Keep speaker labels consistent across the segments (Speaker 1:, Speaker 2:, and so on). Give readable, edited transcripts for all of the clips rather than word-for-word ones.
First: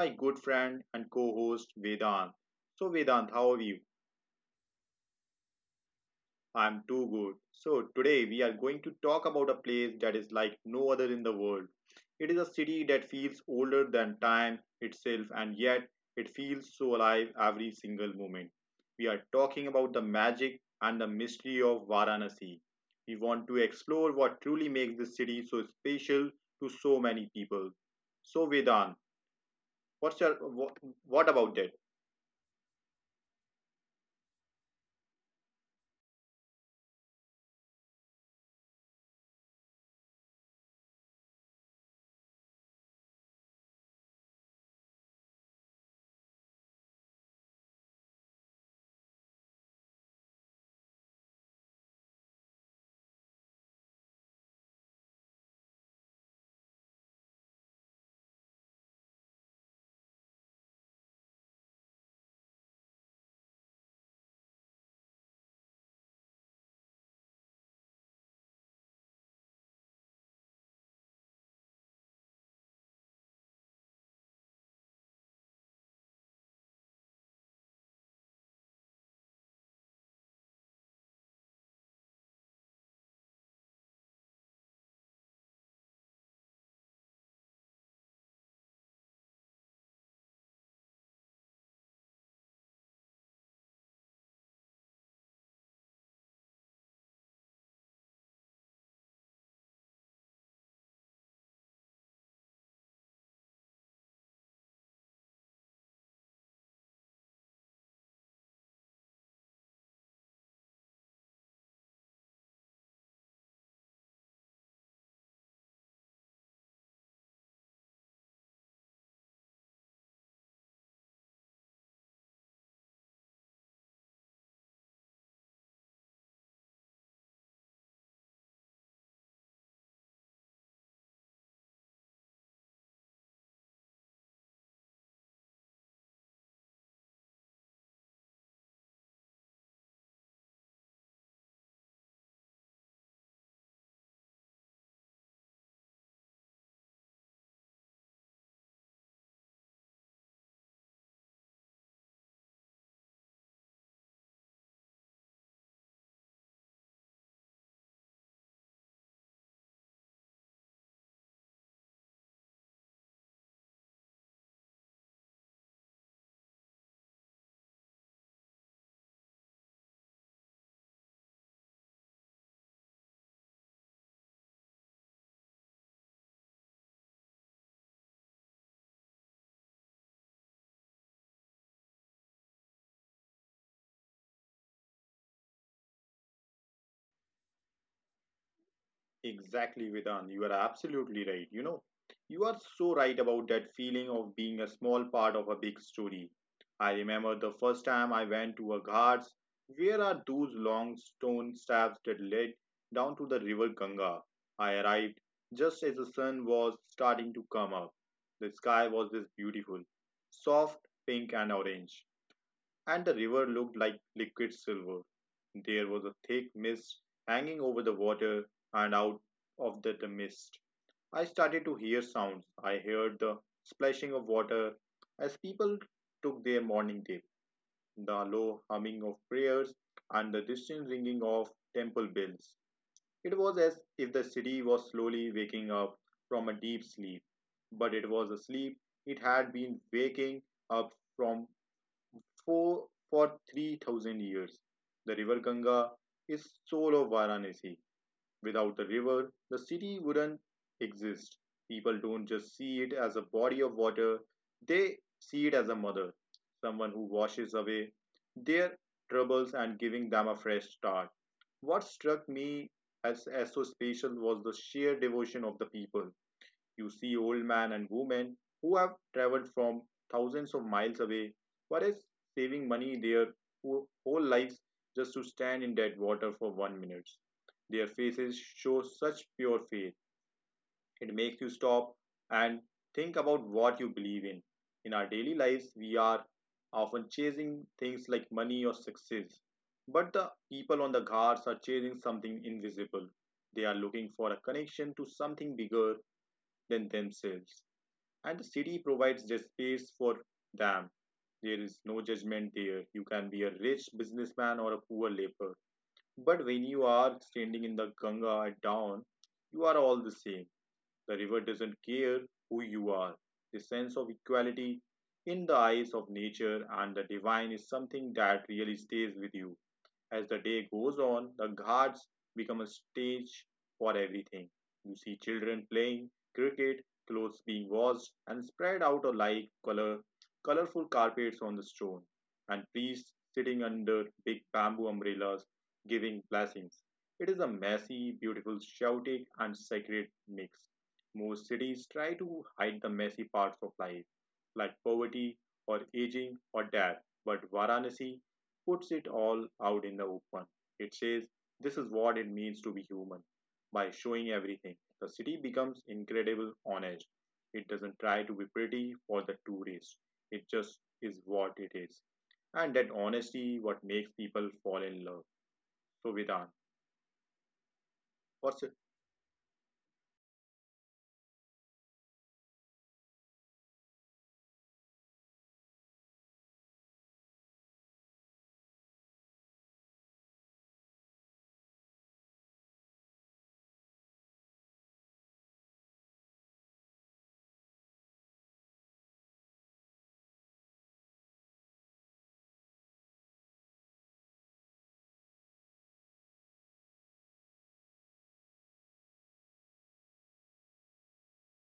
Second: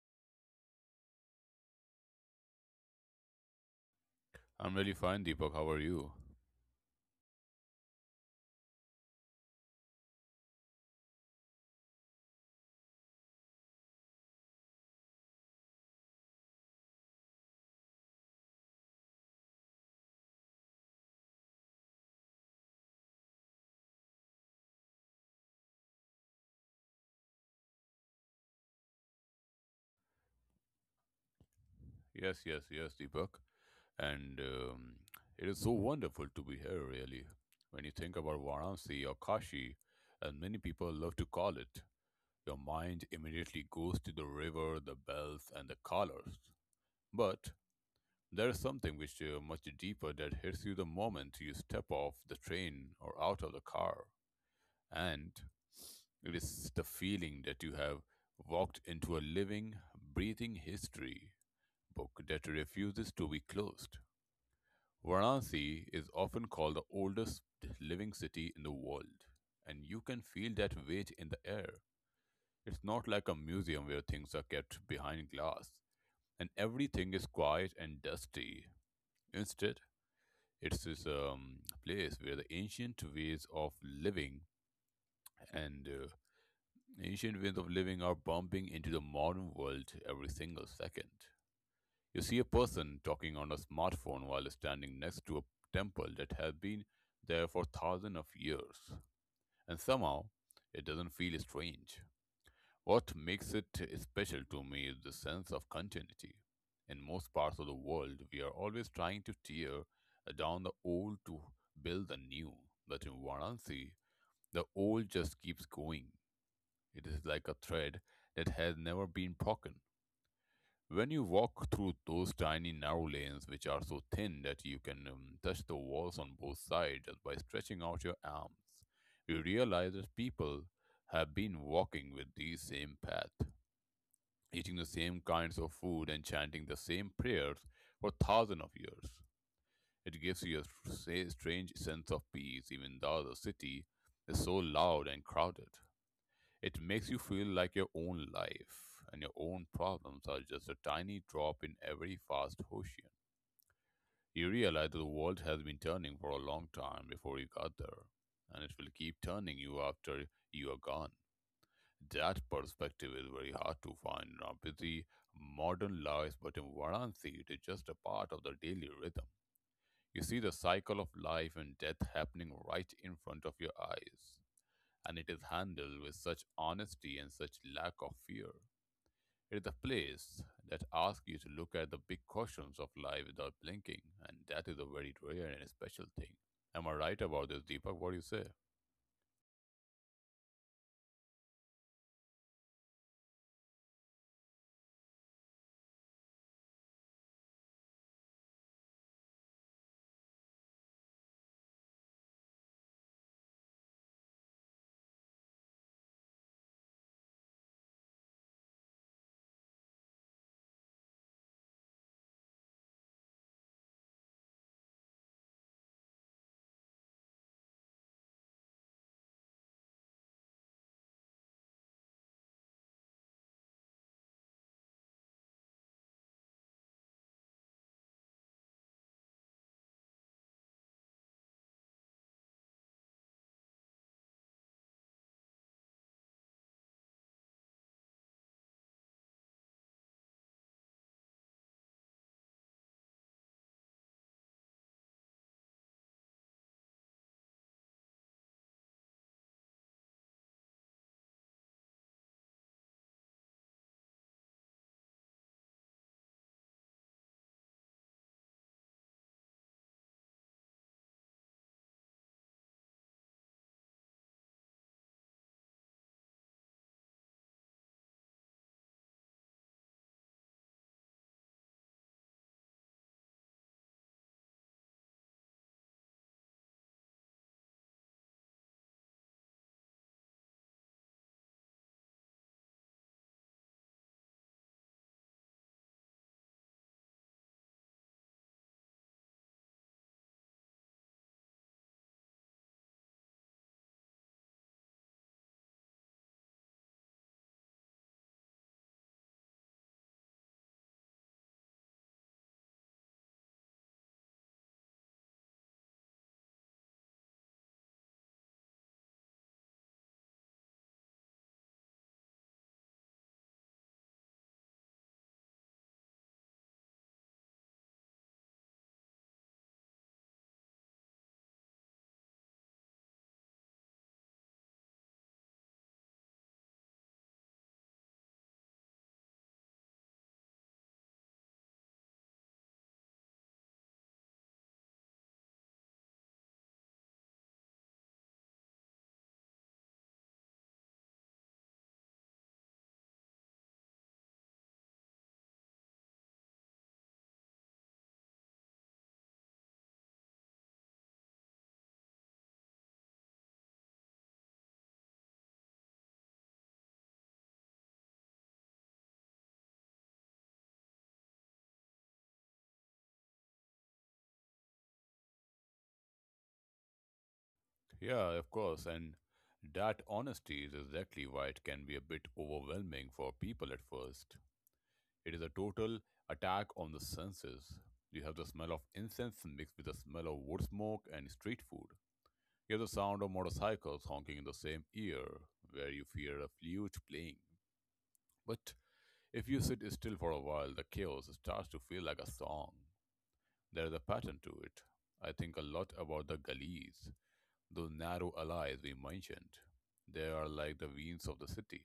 Speaker 1: my good friend and co host, Vedant. So, Vedant, how are you?
Speaker 2: I'm really fine, Deepak. How are you?
Speaker 1: I'm too good. So, today we are going to talk about a place that is like no other in the world. It is a city that feels older than time itself, and yet it feels so alive every single moment. We are talking about the magic and the mystery of Varanasi. We want to explore what truly makes this city so special to so many people. So, Vedan, what's your, what, what about that?
Speaker 2: Yes, yes, yes, Deepak. And It is so wonderful to be here, really. When you think about Varanasi or Kashi, as many people love to call it, your mind immediately goes to the river, the bells, and the colors. But there is something which is much deeper that hits you the moment you step off the train or out of the car. And it is the feeling that you have walked into a living, breathing history book that refuses to be closed. Varanasi is often called the oldest living city in the world, and you can feel that weight in the air. It's not like a museum where things are kept behind glass and everything is quiet and dusty. Instead, it's this place where the ancient ways of living and ancient ways of living are bumping into the modern world every single second. You see a person talking on a smartphone while standing next to a temple that has been there for thousands of years, and somehow it doesn't feel strange. What makes it special to me is the sense of continuity. In most parts of the world, we are always trying to tear down the old to build the new, but in Varanasi, the old just keeps going. It is like a thread that has never been broken. When you walk through those tiny narrow lanes, which are so thin that you can touch the walls on both sides just by stretching out your arms, you realize that people have been walking with the same path, eating the same kinds of food, and chanting the same prayers for thousands of years. It gives you a strange sense of peace, even though the city is so loud and crowded. It makes you feel like your own life and your own problems are just a tiny drop in every vast ocean. You realize that the world has been turning for a long time before you got there, and it will keep turning you after you are gone. That perspective is very hard to find in our busy modern lives, but in Varanasi, it is just a part of the daily rhythm. You see the cycle of life and death happening right in front of your eyes, and it is handled with such honesty and such lack of fear. It's a place that asks you to look at the big questions of life without blinking, and that is a very rare and special thing. Am I right about this, Deepak? What do you say?
Speaker 1: Exactly, Vedant. You are absolutely right. You know, you are so right about that feeling of being a small part of a big story. I remember the first time I went to a ghats. Where are those long stone steps that led down to the river Ganga? I arrived just as the sun was starting to come up. The sky was this beautiful, soft pink and orange, and the river looked like liquid silver. There was a thick mist hanging over the water, and out of the mist, I started to hear sounds. I heard the splashing of water as people took their morning dip, the low humming of prayers, and the distant ringing of temple bells. It was as if the city was slowly waking up from a deep sleep, but it was a sleep it had been waking up from for, for 3000 years. The river Ganga is soul of Varanasi. Without the river, the city wouldn't exist. People don't just see it as a body of water, they see it as a mother, someone who washes away their troubles and giving them a fresh start. What struck me as so special was the sheer devotion of the people. You see old men and women who have traveled from thousands of miles away, whereas saving money their whole lives just to stand in that water for 1 minute. Their faces show such pure faith. It makes you stop and think about what you believe in. In our daily lives, we are often chasing things like money or success. But the people on the ghats are chasing something invisible. They are looking for a connection to something bigger than themselves, and the city provides the space for them. There is no judgment there. You can be a rich businessman or a poor laborer. But when you are standing in the Ganga at dawn, you are all the same. The river doesn't care who you are. The sense of equality in the eyes of nature and the divine is something that really stays with you. As the day goes on, the ghats become a stage for everything. You see children playing cricket, clothes being washed and spread out alike, colorful carpets on the stone, and priests sitting under big bamboo umbrellas giving blessings. It is a messy, beautiful, chaotic, and sacred mix. Most cities try to hide the messy parts of life, like poverty or aging or death, but Varanasi puts it all out in the open. It says, this is what it means to be human. By showing everything, the city becomes incredible honest. It doesn't try to be pretty for the tourists. It just is what it is. And that honesty what makes people fall in love. So Vedant,
Speaker 2: Yeah, of
Speaker 1: what's it?
Speaker 2: course, and that honesty is exactly why it can be a bit overwhelming for people at first. It is a total attack on the senses. You have the smell of incense mixed with the smell of wood smoke and street food. You have the sound of motorcycles honking in the same ear, where you fear a flute playing. But if you sit still for a while, the chaos starts to feel like a song. There is a pattern to it. I think a lot about the gullies, those narrow alleys we mentioned. They are like the veins of the city.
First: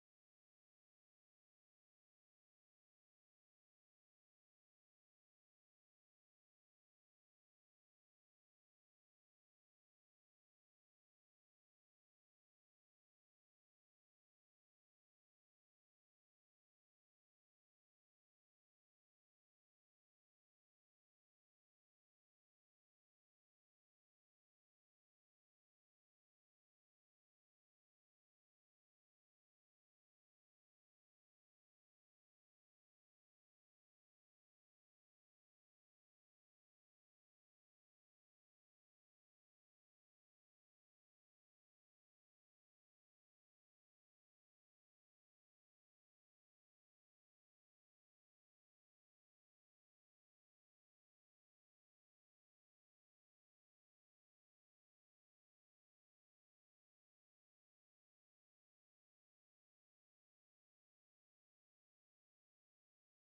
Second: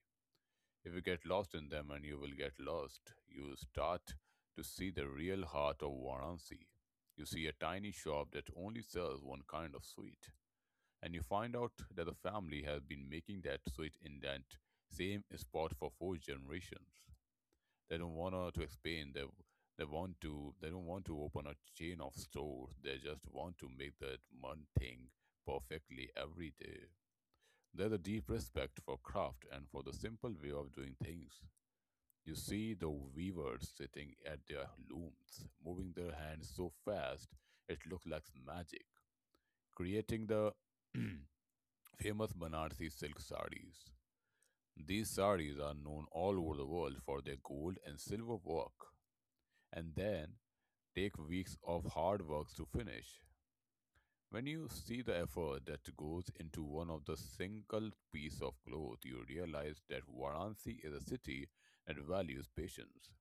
Speaker 2: If you get lost in them, and you will get lost, you start to see the real heart of Varanasi. You see a tiny shop that only sells one kind of sweet, and you find out that the family has been making that sweet in that same spot for four generations. They don't want to expand. They want to they Don't want to open a chain of stores. They just want to make that one thing perfectly every day. There's a deep respect for craft and for the simple way of doing things. You see the weavers sitting at their looms, moving their hands so fast it looks like magic, creating the famous Banarsi silk sarees. These sarees are known all over the world for their gold and silver work. And then take weeks of hard work to finish. When you see the effort that goes into one of the single piece of cloth, you realize that Varanasi is a city that values patience.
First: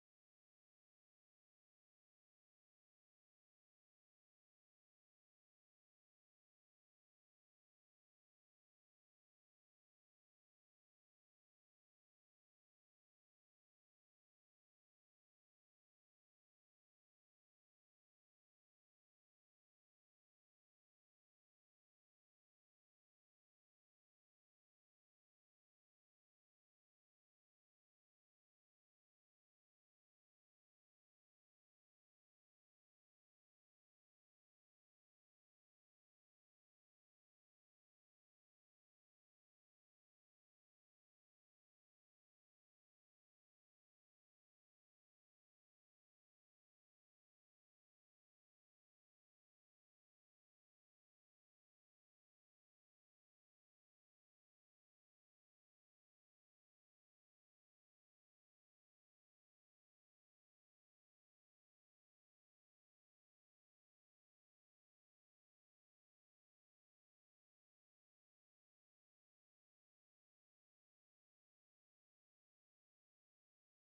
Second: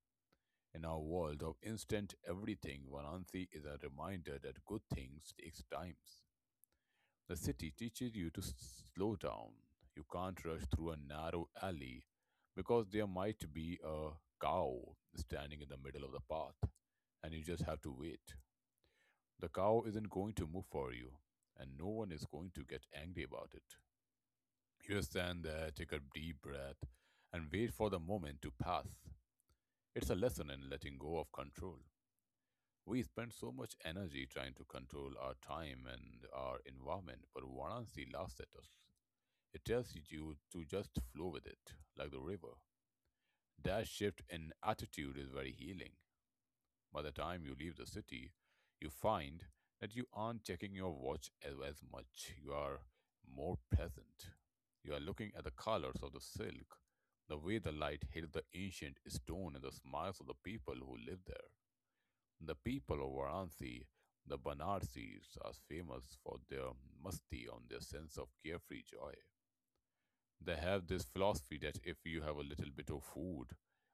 Speaker 2: In our world of instant everything, Varanasi is a reminder that good things takes time. The city teaches you to slow down. You can't rush through a narrow alley because there might be a cow standing in the middle of the path and you just have to wait. The cow isn't going to move for you, and no one is going to get angry about it. You stand there, take a deep breath, and wait for the moment to pass. It's a lesson in letting go of control. We spend so much energy trying to control our time and our environment, but Varanasi laughs at us. It tells you to just flow with it, like the river. That shift in attitude is very healing. By the time you leave the city, you find that you aren't checking your watch as much. You are more present. You are looking at the colors of the silk, the way the light hit the ancient stone, and the smiles of the people who live there. The people of Varanasi, the Banarsis, are famous for their musti on their sense of carefree joy. They have this philosophy that if you have a little bit of food,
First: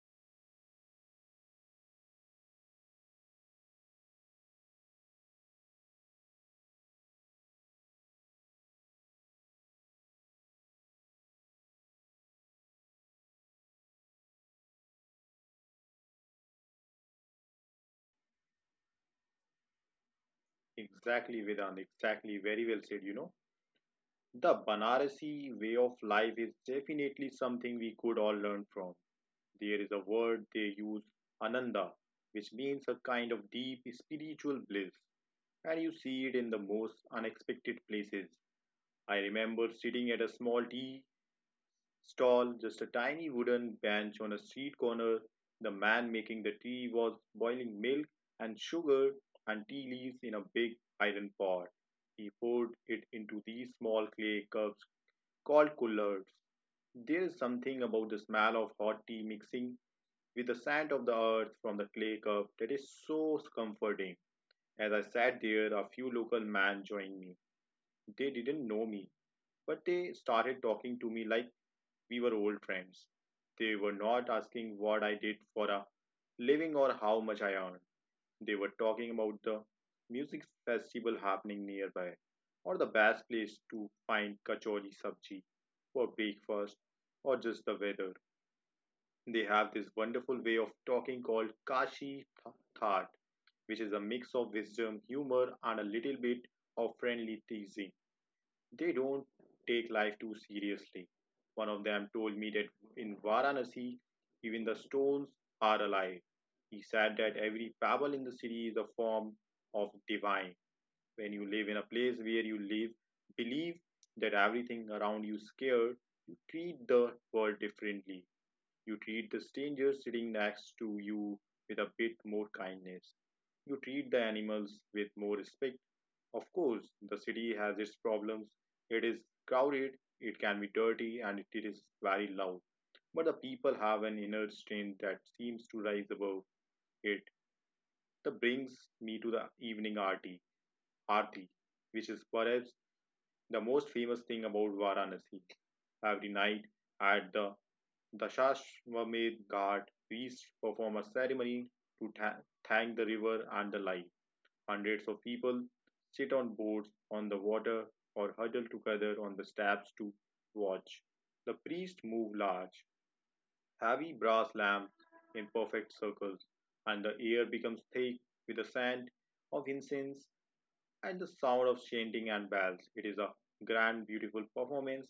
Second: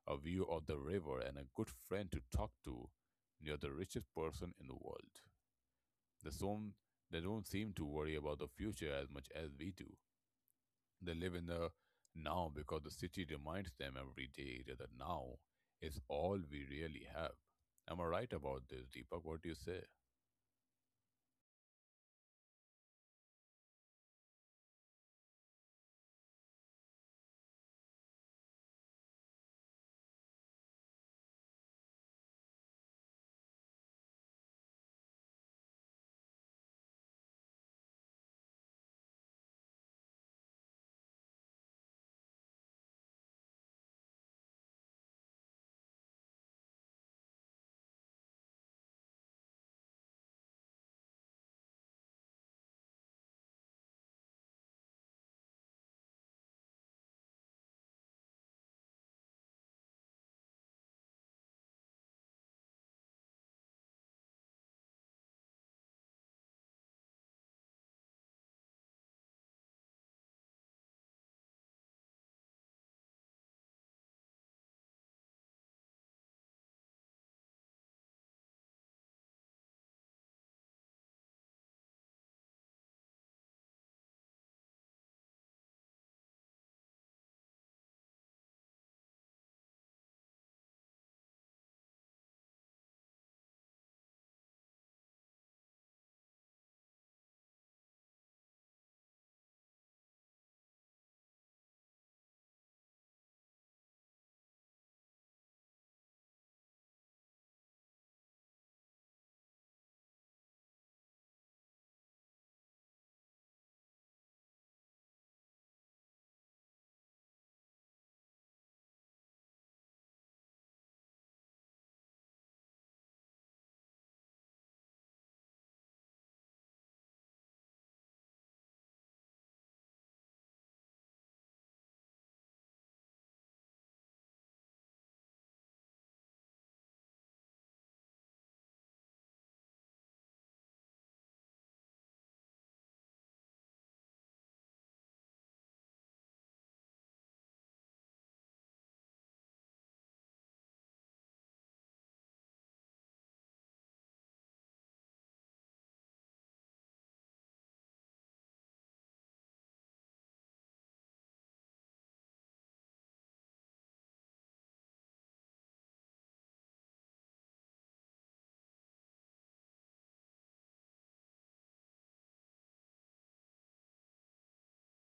Speaker 2: a view of the river, and a good friend to talk to, you're the richest person in the world. They don't, they don't seem to worry about the future as much as we do. They live in the now because the city reminds them every day that the now is all we really have. Am I right about this, Deepak? What do you say?
Speaker 1: Exactly, Vedant. Exactly. Very well said, The Banarasi way of life is definitely something we could all learn from. There is a word they use, ananda, which means a kind of deep spiritual bliss, and you see it in the most unexpected places. I remember sitting at a small tea stall, just a tiny wooden bench on a street corner. The man making the tea was boiling milk and sugar and tea leaves in a big iron pot. He poured it into these small clay cups called kullards. There is something about the smell of hot tea mixing with the sand of the earth from the clay cup that is so comforting. As I sat there, a few local men joined me. They didn't know me, but they started talking to me like we were old friends. They were not asking what I did for a living or how much I earned. They were talking about the music festival happening nearby or the best place to find kachori sabji for breakfast or just the weather. They have this wonderful way of talking called Kashi Thaat, which is a mix of wisdom, humor, and a little bit of friendly teasing. They don't take life too seriously. One of them told me that in Varanasi, even the stones are alive. He said that every pebble in the city is a form of divine. When you live in a place where you live, believe that everything around you is scared, you treat the world differently. You treat the stranger sitting next to you with a bit more kindness. You treat the animals with more respect. Of course, the city has its problems. It is crowded, it can be dirty, and it is very loud. But the people have an inner strength that seems to rise above it. That brings me to the evening arti, arti, which is perhaps the most famous thing about Varanasi. Every night at the Shashwamedh Ghat priests perform a ceremony to thank the river and the life. Hundreds of people sit on boats on the water or huddle together on the steps to watch. The priests move large, heavy brass lamps in perfect circles, and the air becomes thick with the scent of incense and the sound of chanting and bells. It is a grand, beautiful performance,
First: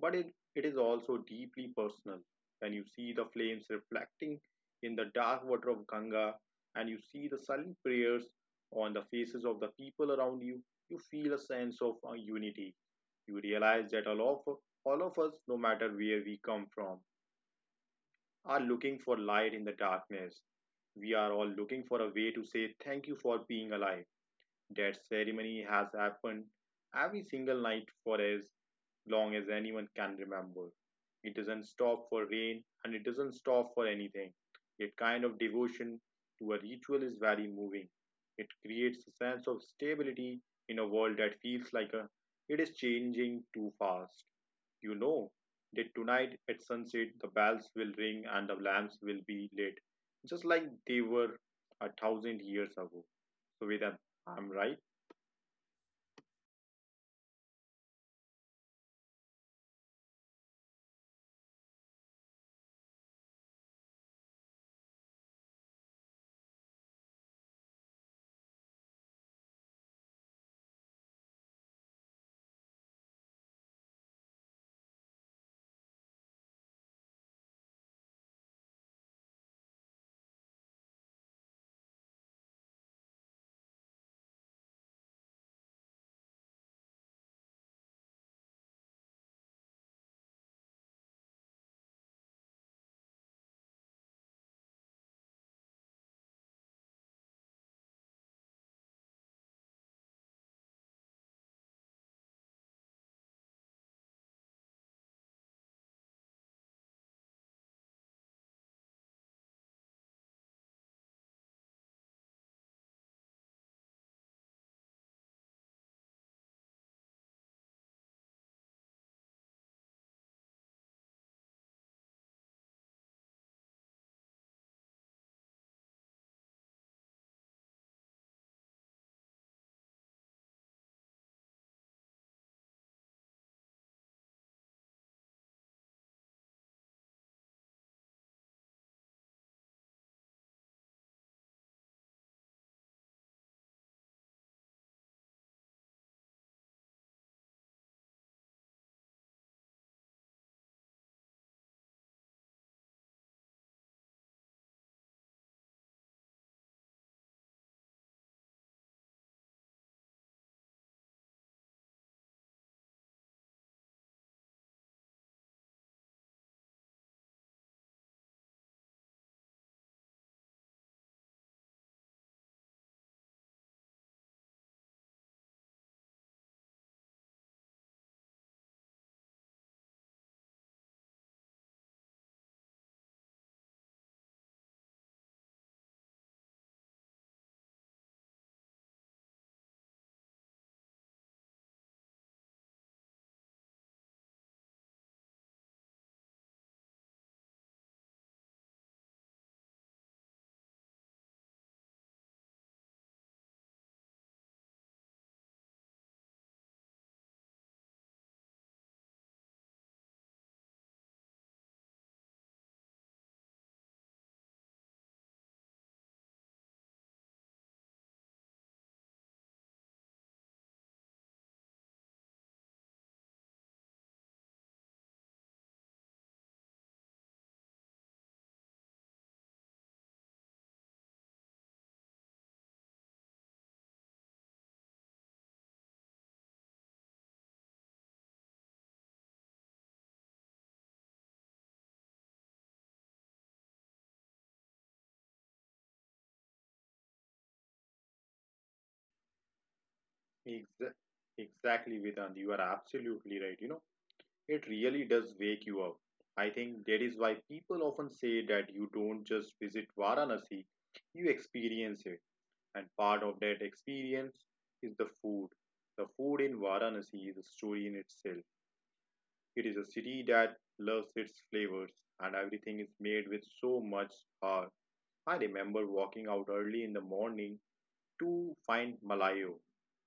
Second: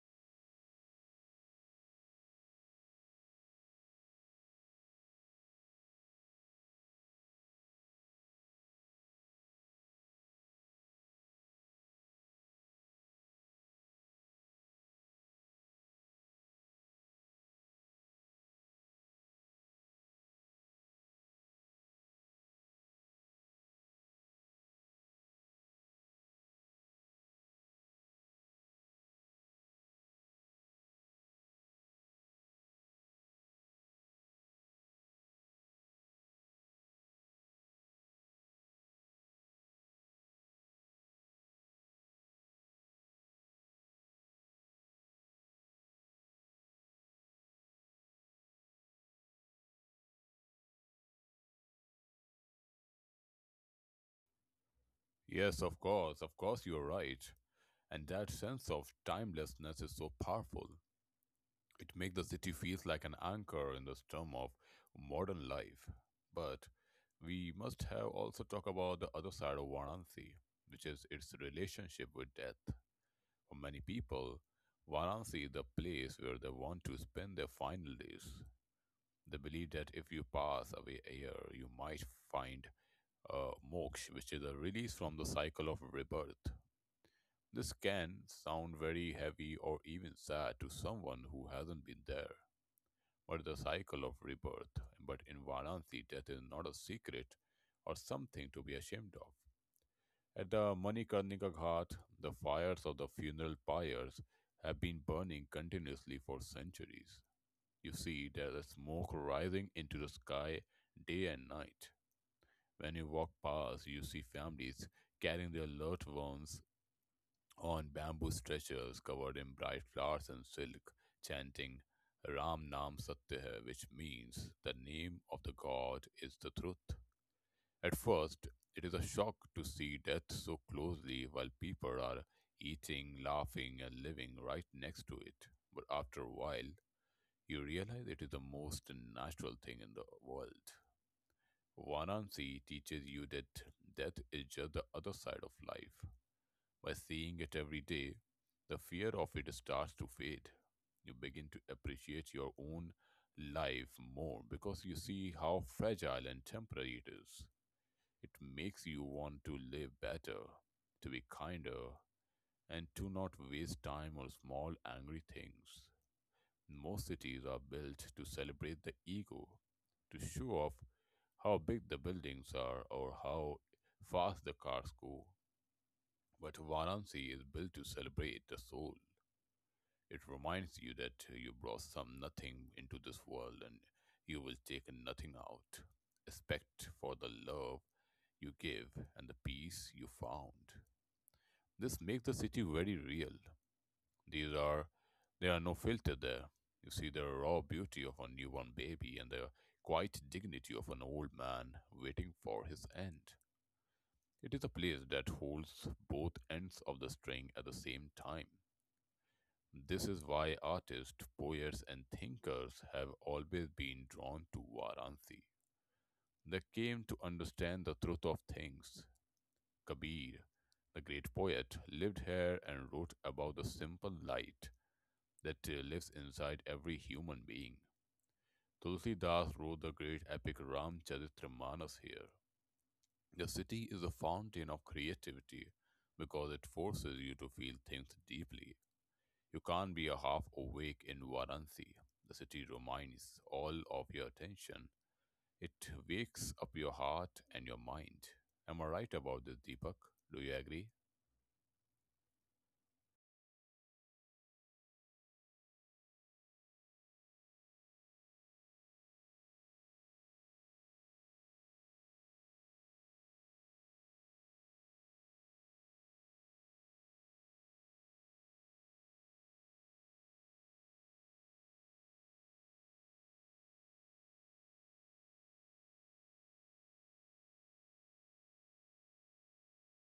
Speaker 1: but it is also deeply personal. When you see the flames reflecting in the dark water of Ganga and you see the silent prayers on the faces of the people around you, you feel a sense of unity. You realize that all of us, no matter where we come from, are looking for light in the darkness. We are all looking for a way to say thank you for being alive. That ceremony has happened every single night for as long as anyone can remember. It doesn't stop for rain and it doesn't stop for anything. That kind of devotion to a ritual is very moving. It creates a sense of stability in a world that feels like it is changing too fast. You know that tonight at sunset the bells will ring and the lamps will be lit, just like they were a thousand years ago. So, Vedant, I'm right.
Speaker 2: Yes, of course, you're right. And that sense of timelessness is so powerful. It makes the city feels like an anchor in the storm of modern life. But we must have also talk about the other side of Varanasi, which is its relationship with death. For many people, Varanasi is the place where they want to spend their final days. They believe that if you pass away here, you might find moksha, which is a release from the cycle of rebirth. This can sound very heavy or even sad to someone who hasn't been there or the cycle of rebirth. But in Varanasi, death is not a secret or something to be ashamed of. At the Manikarnika Ghat, the fires of the funeral pyres have been burning continuously for centuries. You see, there is smoke rising into the sky day and night. When you walk past, you see families carrying their loved ones on bamboo stretchers covered in bright flowers and silk, chanting Ram Nam Satya Hai, which means the name of the God is the truth. At first, it is a shock to see death so closely while people are eating, laughing, and living right next to it. But after a while, you realize it is the most natural thing in the world. Varanasi teaches you that death is just the other side of life. By seeing it every day, the fear of it starts to fade. You begin to appreciate your own life more because you see how fragile and temporary it is. It makes you want to live better, to be kinder, and to not waste time on small angry things. Most cities are built to celebrate the ego, to show off how big the buildings are or how fast the cars go. But Varanasi is built to celebrate the soul. It reminds you that you brought some nothing into this world and you will take nothing out. Respect for the love you give and the peace you found. This makes the city very real. These are there are no filter there. You see the raw beauty of a newborn baby and the quiet dignity of an old man waiting for his end. It is a place that holds both ends of the string at the same time. This is why artists, poets, and thinkers have always been drawn to Varanasi. They came to understand the truth of things. Kabir, the great poet, lived here and wrote about the simple light that lives inside every human being. Tulsidas wrote the great epic Ramcharitramanas here. The city is a fountain of creativity because it forces you to feel things deeply. You can't be a half awake in Varanasi. The city reminds all of your attention. It wakes up your heart and your mind. Am I right about this, Deepak? Do you agree?
Speaker 1: Exa- Exactly, Vedant. You are absolutely right. You know, it really does wake you up. I think that is why people often say that you don't just visit Varanasi, you experience it. And part of that experience is the food. The food in Varanasi is a story in itself. It is a city that loves its flavors, and everything is made with so much heart. I remember walking out early in the morning to find malayo,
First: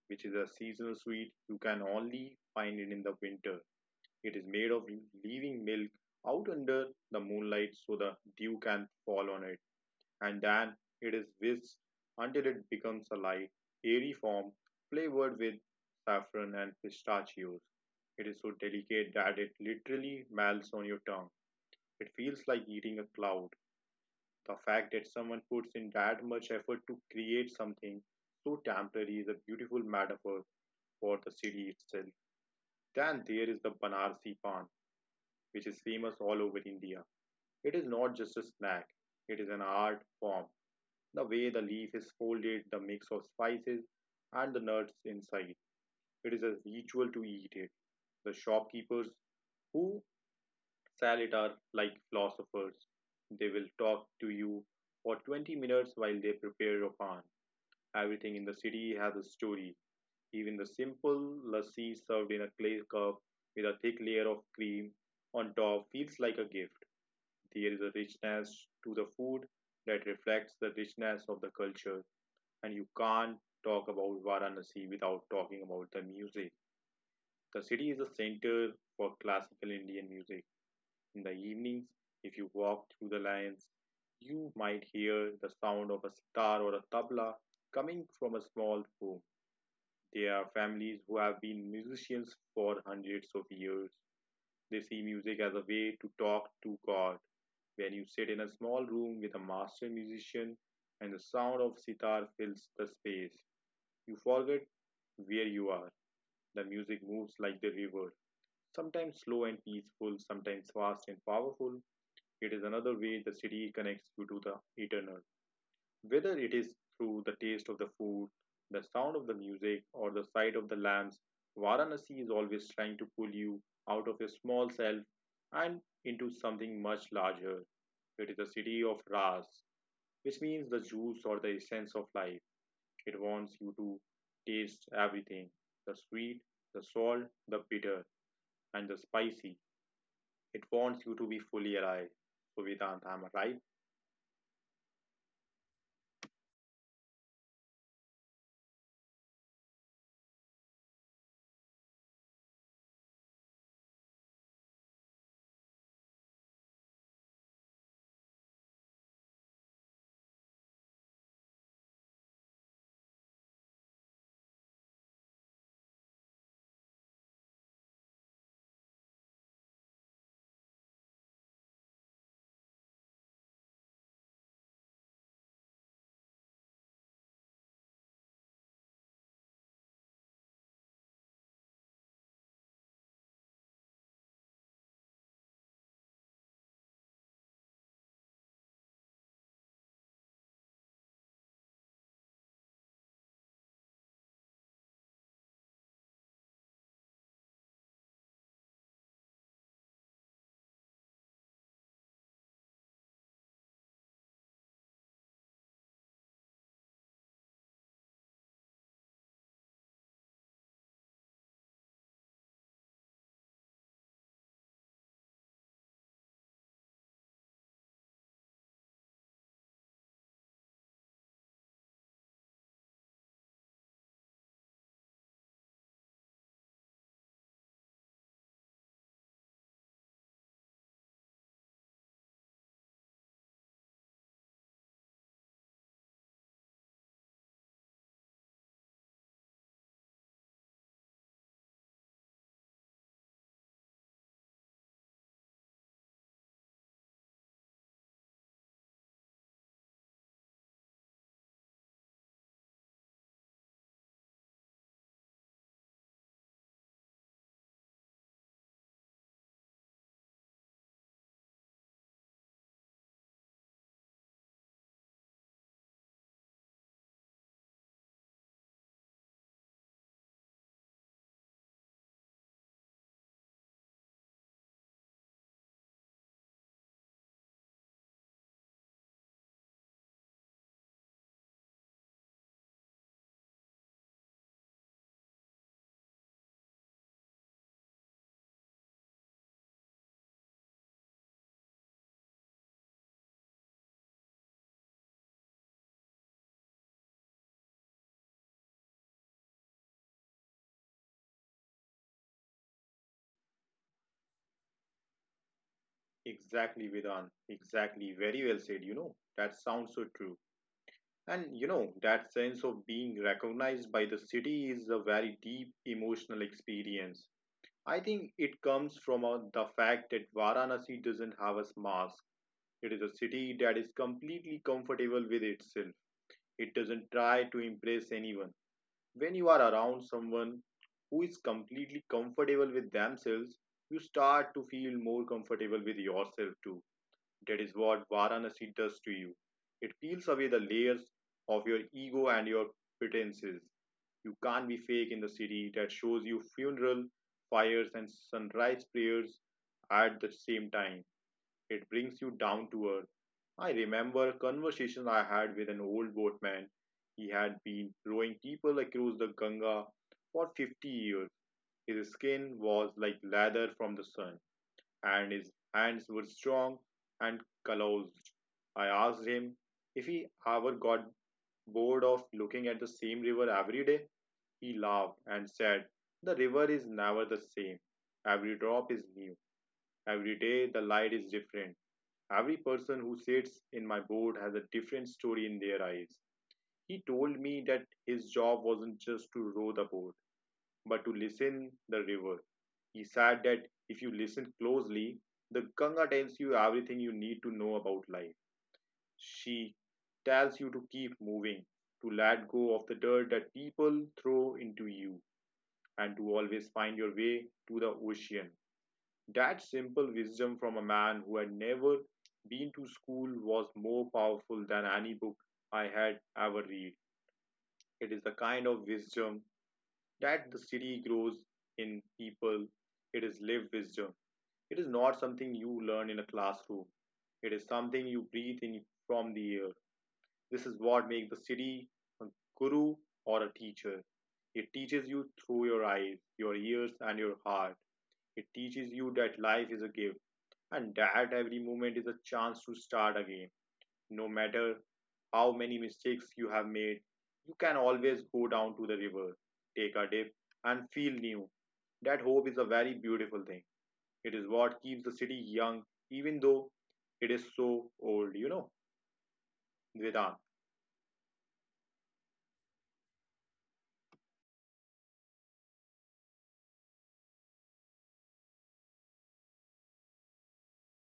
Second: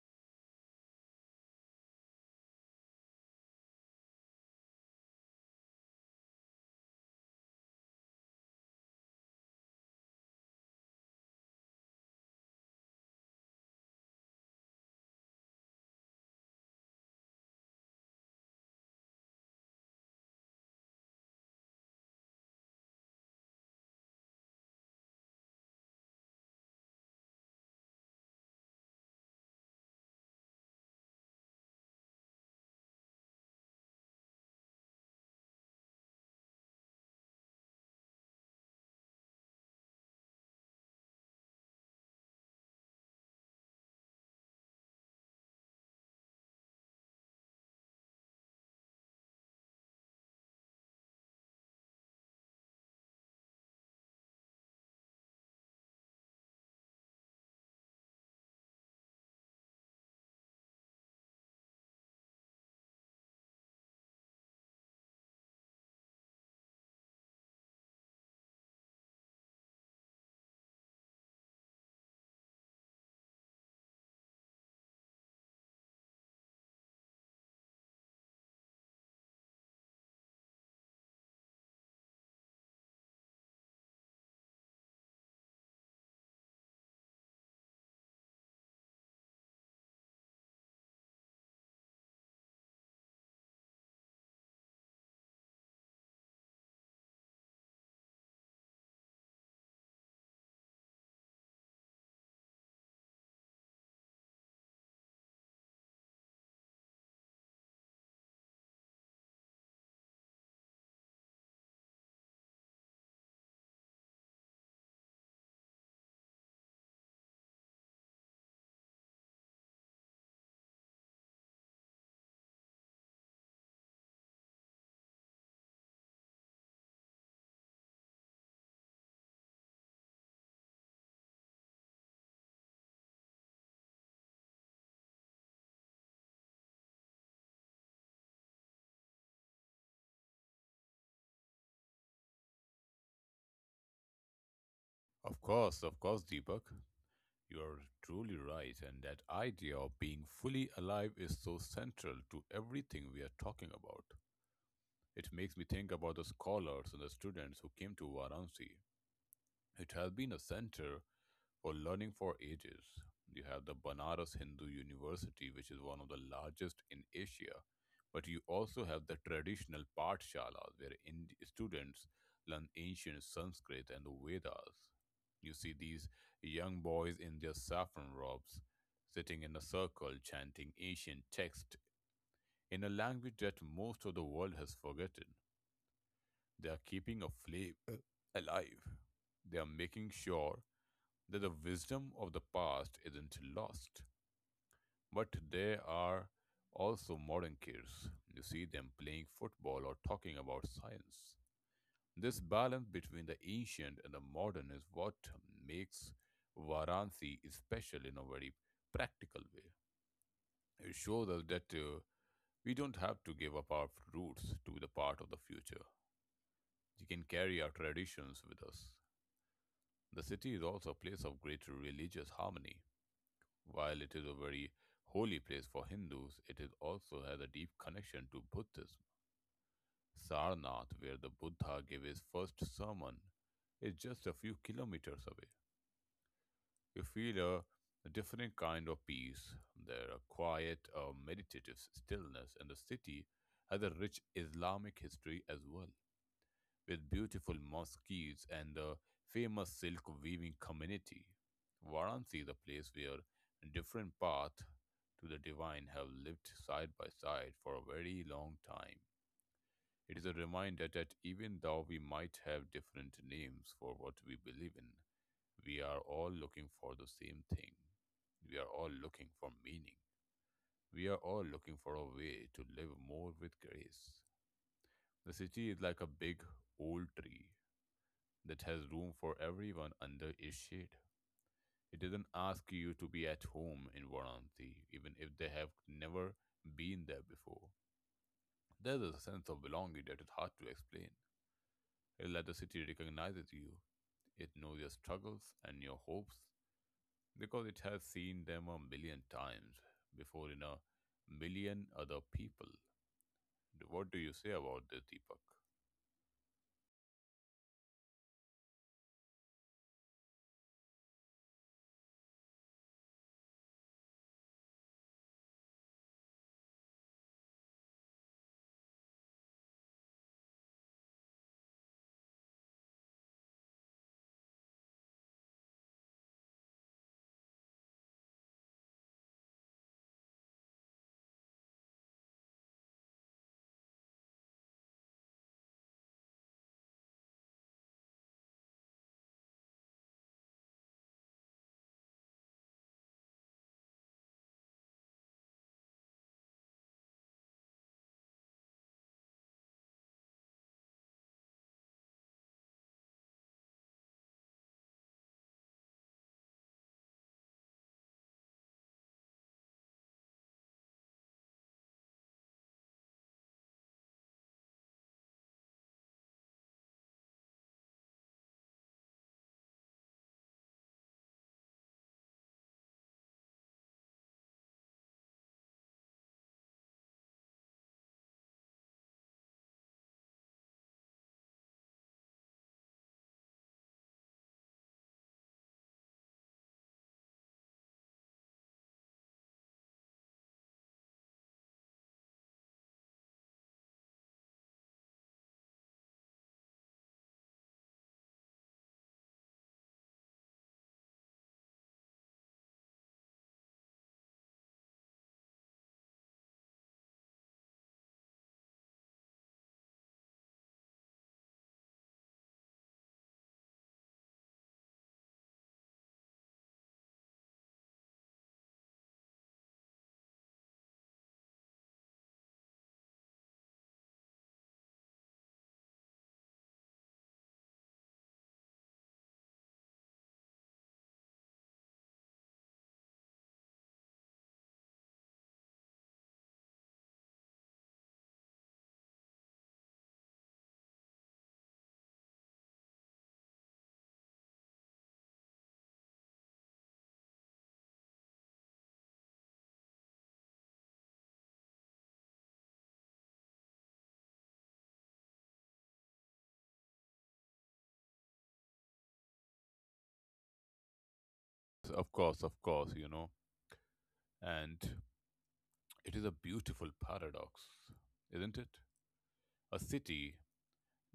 Speaker 1: which is a seasonal sweet. You can only find it in the winter. It is made of leaving milk out under the moonlight so the dew can fall on it, and then it is whisked until it becomes a light, airy form flavored with saffron and pistachios. It is so delicate that it literally melts on your tongue. It feels like eating a cloud. The fact that someone puts in that much effort to create something so temporary is a beautiful metaphor for the city itself. Then there is the Banarsi Pan, which is famous all over India. It is not just a snack, it is an art form. The way the leaf is folded, the mix of spices, and the nuts inside. It is a ritual to eat it. The shopkeepers who sell it are like philosophers. They will talk to you for 20 minutes while they prepare your pan. Everything in the city has a story. Even the simple lassi served in a clay cup with a thick layer of cream on top feels like a gift. There is a richness to the food that reflects the richness of the culture, and you can't talk about Varanasi without talking about the music. The city is a center for classical Indian music. In the evenings, if you walk through the lanes, you might hear the sound of a sitar or a tabla coming from a small room. They are families who have been musicians for hundreds of years. They see music as a way to talk to God. When you sit in a small room with a master musician and the sound of sitar fills the space, you forget where you are. The music moves like the river, sometimes slow and peaceful, sometimes fast and powerful. It is another way the city connects you to the eternal. Whether it is through the taste of the food, the sound of the music, or the sight of the lamps, Varanasi is always trying to pull you out of your small self and into something much larger. It is the city of Ras, which means the juice or the essence of life. It wants you to taste everything: the sweet, the salt, the bitter, and the spicy. It wants you to be fully alive. So, Vedant, am I right?
Speaker 2: Of course, Deepak. You are truly right, and that idea of being fully alive is so central to everything we are talking about. It makes me think about the scholars and the students who came to Varanasi. It has been a center for learning for ages. You have the Banaras Hindu University, which is one of the largest in Asia, but you also have the traditional Pathshalas, where students learn ancient Sanskrit and the Vedas. You see these young boys in their saffron robes, sitting in a circle chanting ancient text in a language that most of the world has forgotten. They are keeping a flame alive. They are making sure that the wisdom of the past isn't lost, but there are also modern kids. You see them playing football or talking about science. This balance between the ancient and the modern is what makes Varanasi special in a very practical way. It shows us that we don't have to give up our roots to the part of the future. We can carry our traditions with us. The city is also a place of great religious harmony. While it is a very holy place for Hindus, it is also has a deep connection to Buddhism. Sarnath, where the Buddha gave his first sermon, is just a few kilometers away. You feel a different kind of peace. There a quiet, a meditative stillness, and the city has a rich Islamic history as well with beautiful mosques and the famous silk weaving community. Varanasi is a place where different paths to the divine have lived side by side for a very long time. It is a reminder that even though we might have different names for what we believe in, we are all looking for the same thing. We are all looking for meaning. We are all looking for a way to live more with grace. The city is like a big old tree that has room for everyone under its shade. It doesn't ask you to be at home in Varanasi, even if they have never been there before. There's a sense of belonging that is hard to explain. It let the city recognizes you. It knows your struggles and your hopes because it has seen them a million times before in a million other people. What do you say about this, Deepak?
Speaker 1: Exactly, Vedant. Exactly. Very well said. You know, that sounds so true. And that sense of being recognized by the city is a very deep emotional experience. I think it comes from the fact that Varanasi doesn't have a mask. It is a city that is completely comfortable with itself. It doesn't try to impress anyone. When you are around someone who is completely comfortable with themselves, you start to feel more comfortable with yourself too. That is what Varanasi does to you. It peels away the layers of your ego and your pretenses. You can't be fake in the city that shows you funeral fires and sunrise prayers at the same time. It brings you down to earth. I remember a conversation I had with an old boatman. He had been rowing people across the Ganga for 50 years. His skin was like leather from the sun and his hands were strong and calloused. I asked him if he ever got bored of looking at the same river every day. He laughed and said, "The river is never the same. Every drop is new. Every day the light is different. Every person who sits in my boat has a different story in their eyes." He told me that his job wasn't just to row the boat, but to listen the river. He said that if you listen closely, the Ganga tells you everything you need to know about life. She tells you to keep moving, to let go of the dirt that people throw into you, and to always find your way to the ocean. That simple wisdom from a man who had never been to school was more powerful than any book I had ever read. It is the kind of wisdom that the city grows in people. It is lived wisdom. It is not something you learn in a classroom. It is something you breathe in from the air. This is what makes the city a guru or a teacher. It teaches you through your eyes, your ears, and your heart. It teaches you that life is a gift and that every moment is a chance to start again, no matter how many mistakes you have made. You can always go down to the river, take a dip, and feel new. That hope is a very beautiful thing. It is what keeps the city young, even though it is so old. Vedant,
Speaker 2: Of course, you know. And it is a beautiful paradox, isn't it? A city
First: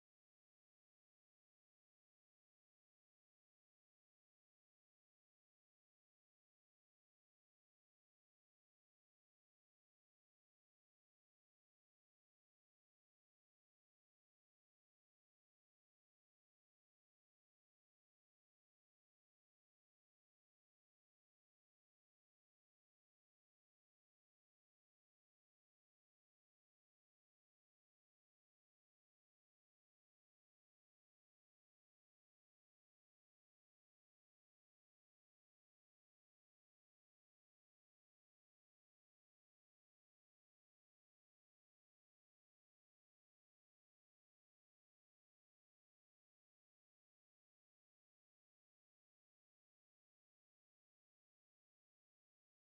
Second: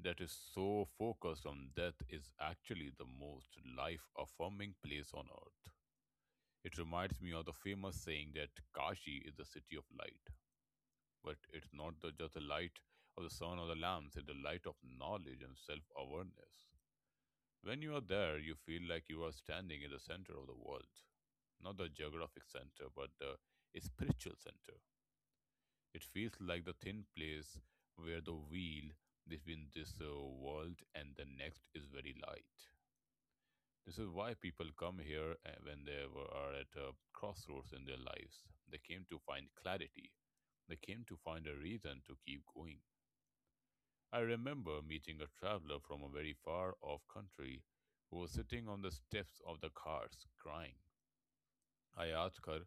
Speaker 2: that is so focused on death is actually the most life affirming place on earth. It reminds me of the famous saying that Kashi is the city of light. But it's not the, just the light of the sun or the lamps, it's the light of knowledge and self awareness. When you are there, you feel like you are standing in the center of the world. Not the geographic center, but the spiritual center. It feels like the thin place where the wheel between this world and the next is very light. This is why people come here when are at a crossroads in their lives. They came to find clarity. They came to find a reason to keep going. I remember meeting a traveler from a very far off country who was sitting on the steps of the cars crying. I asked her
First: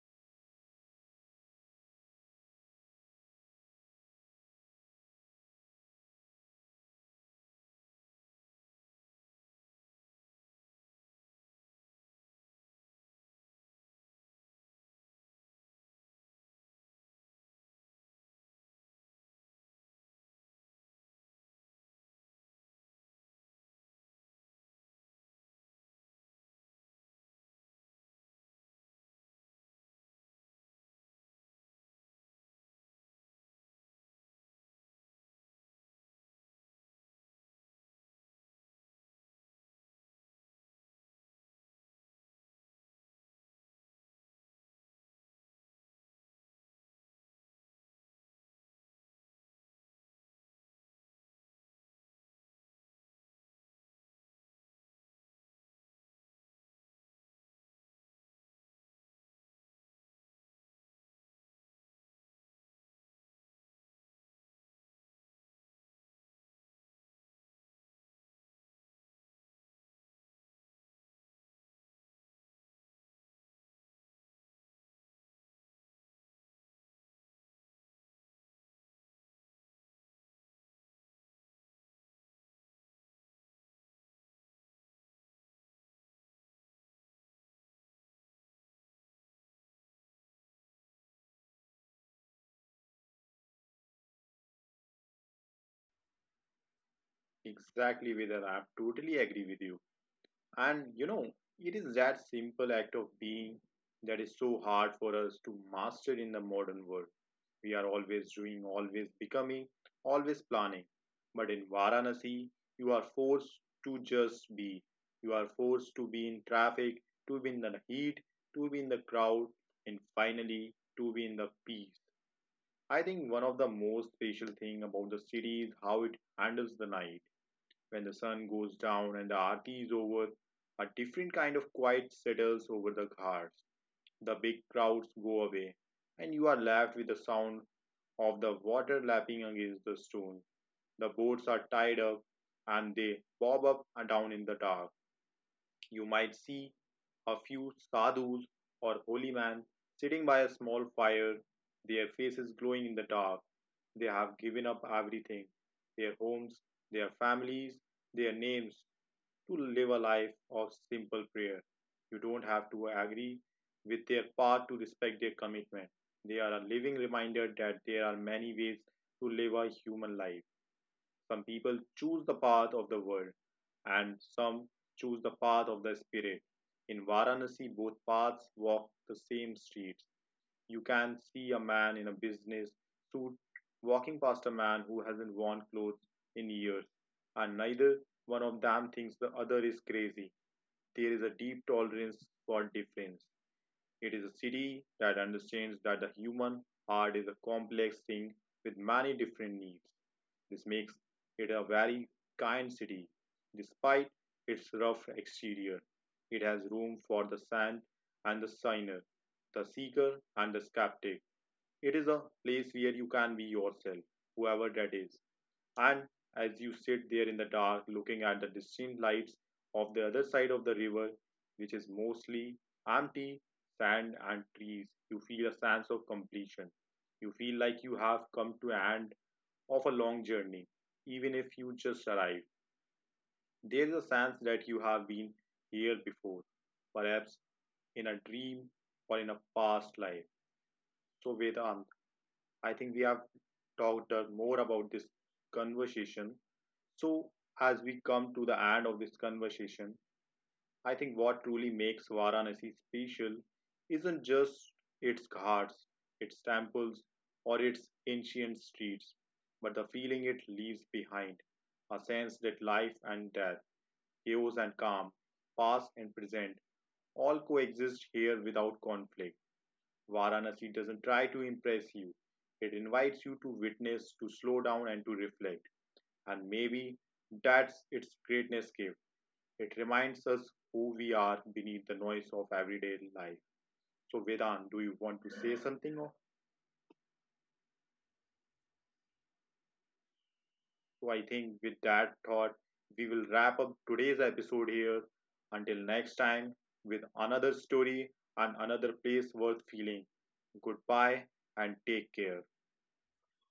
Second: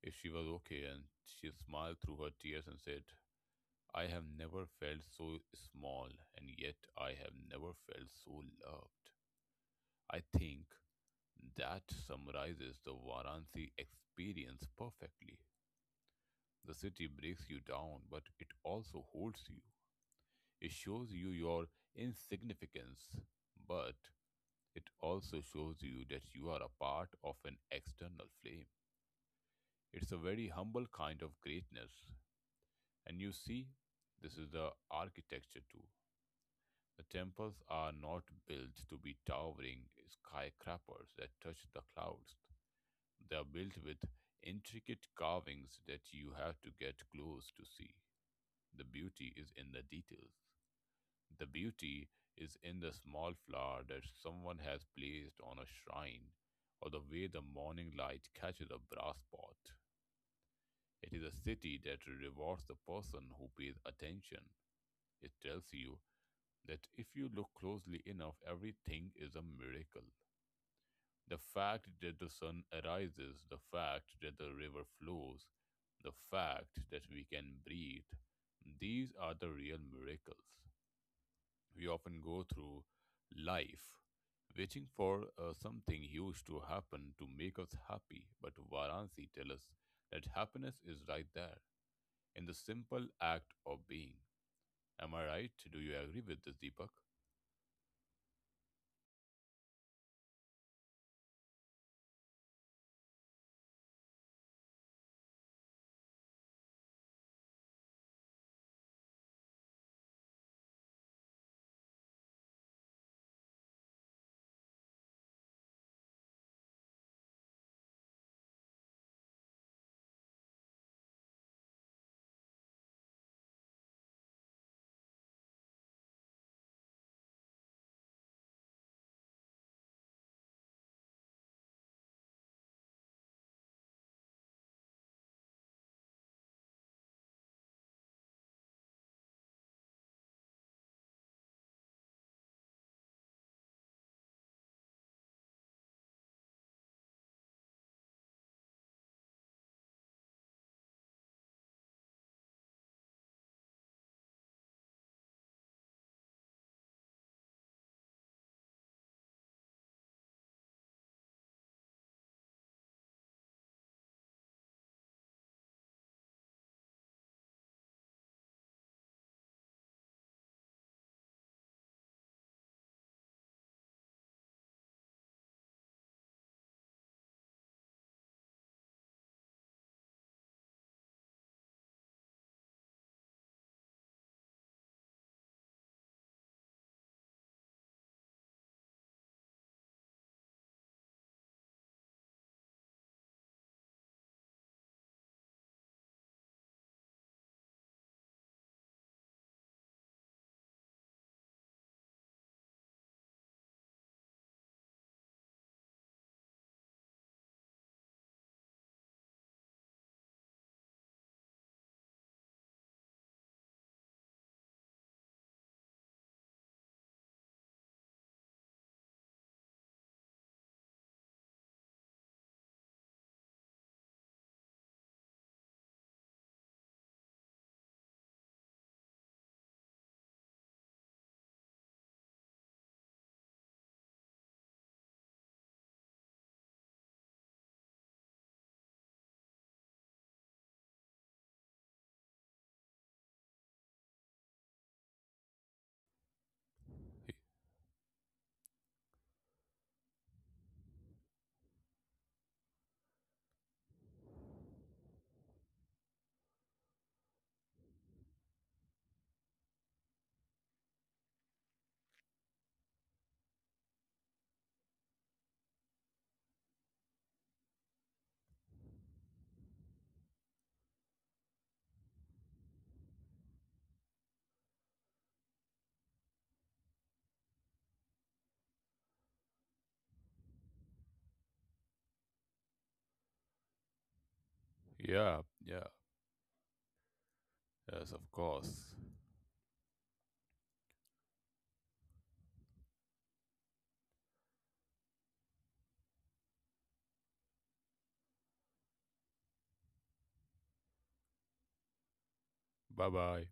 Speaker 2: if she was okay, and she smiled through her tears and said, I have never felt so small, and yet I have never felt so loved. I think that summarizes the Varanasi experience perfectly. The city breaks you down, but it also holds you. It shows you your insignificance, but it also shows you that you are a part of an external flame. It's a very humble kind of greatness, and you see, this is the architecture too. The temples are not built to be towering skyscrapers that touch the clouds. They are built with intricate carvings that you have to get close to see. The beauty is in the details. The beauty is in the small flower that someone has placed on a shrine, or the way the morning light catches a brass pot. It is a city that rewards the person who pays attention. It tells you that if you look closely enough, everything is a miracle. The fact that the sun arises, the fact that the river flows, the fact that we can breathe, these are the real miracles. We often go through life waiting for something huge to happen to make us happy, but Varanasi tells us that happiness is right there in the simple act of being. Am I right? Do you agree with this, Deepak?
Speaker 1: exactly, Vedant. I totally agree with you. And, you know, it is that simple act of being that is so hard for us to master in the modern world. We are always doing, always becoming, always planning. But in Varanasi, you are forced to just be. You are forced to be in traffic, to be in the heat, to be in the crowd, and finally to be in the peace. I think one of the most special thing about the city is how it handles the night. When the sun goes down and the aarti is over, a different kind of quiet settles over the ghats. The big crowds go away, and you are left with the sound of the water lapping against the stone. The boats are tied up and they bob up and down in the dark. You might see a few sadhus or holy men sitting by a small fire, their faces glowing in the dark. They have given up everything: their homes, their families, their names, to live a life of simple prayer. You don't have to agree with their path to respect their commitment. They are a living reminder that there are many ways to live a human life. Some people choose the path of the world, and some choose the path of the spirit. In Varanasi, both paths walk the same streets. You can see a man in a business suit walking past a man who hasn't worn clothes in years, and neither one of them thinks the other is crazy. There is a deep tolerance for difference. It is a city that understands that the human heart is a complex thing with many different needs. This makes it a very kind city. Despite its rough exterior, it has room for the saint and the sinner, the seeker and the skeptic. It is a place where you can be yourself, whoever that is. And as you sit there in the dark, looking at the distant lights of the other side of the river, which is mostly empty sand and trees, you feel a sense of completion. You feel like you have come to an end of a long journey, even if you just arrived. There is a sense that you have been here before, perhaps in a dream or in a past life. So, Vedant, I think we have talked more about this conversation. So, as we come to the end of this conversation, I think what truly makes Varanasi special isn't just its ghats, its temples, or its ancient streets, but the feeling it leaves behind a sense that life and death, chaos and calm, past and present, all coexist here without conflict. Varanasi doesn't try to impress you, it invites you to witness, to slow down, and to reflect. And maybe that's its greatness gift. It reminds us who we are beneath the noise of everyday life. So, Vedant, do you want to
Speaker 2: Yeah,
Speaker 1: say
Speaker 2: yeah.
Speaker 1: something?
Speaker 2: Yes, of course.
Speaker 1: So, I think with that thought, we will wrap up today's episode here. Until next time, with another story and another place worth feeling. Goodbye and take care.
Speaker 2: Bye bye.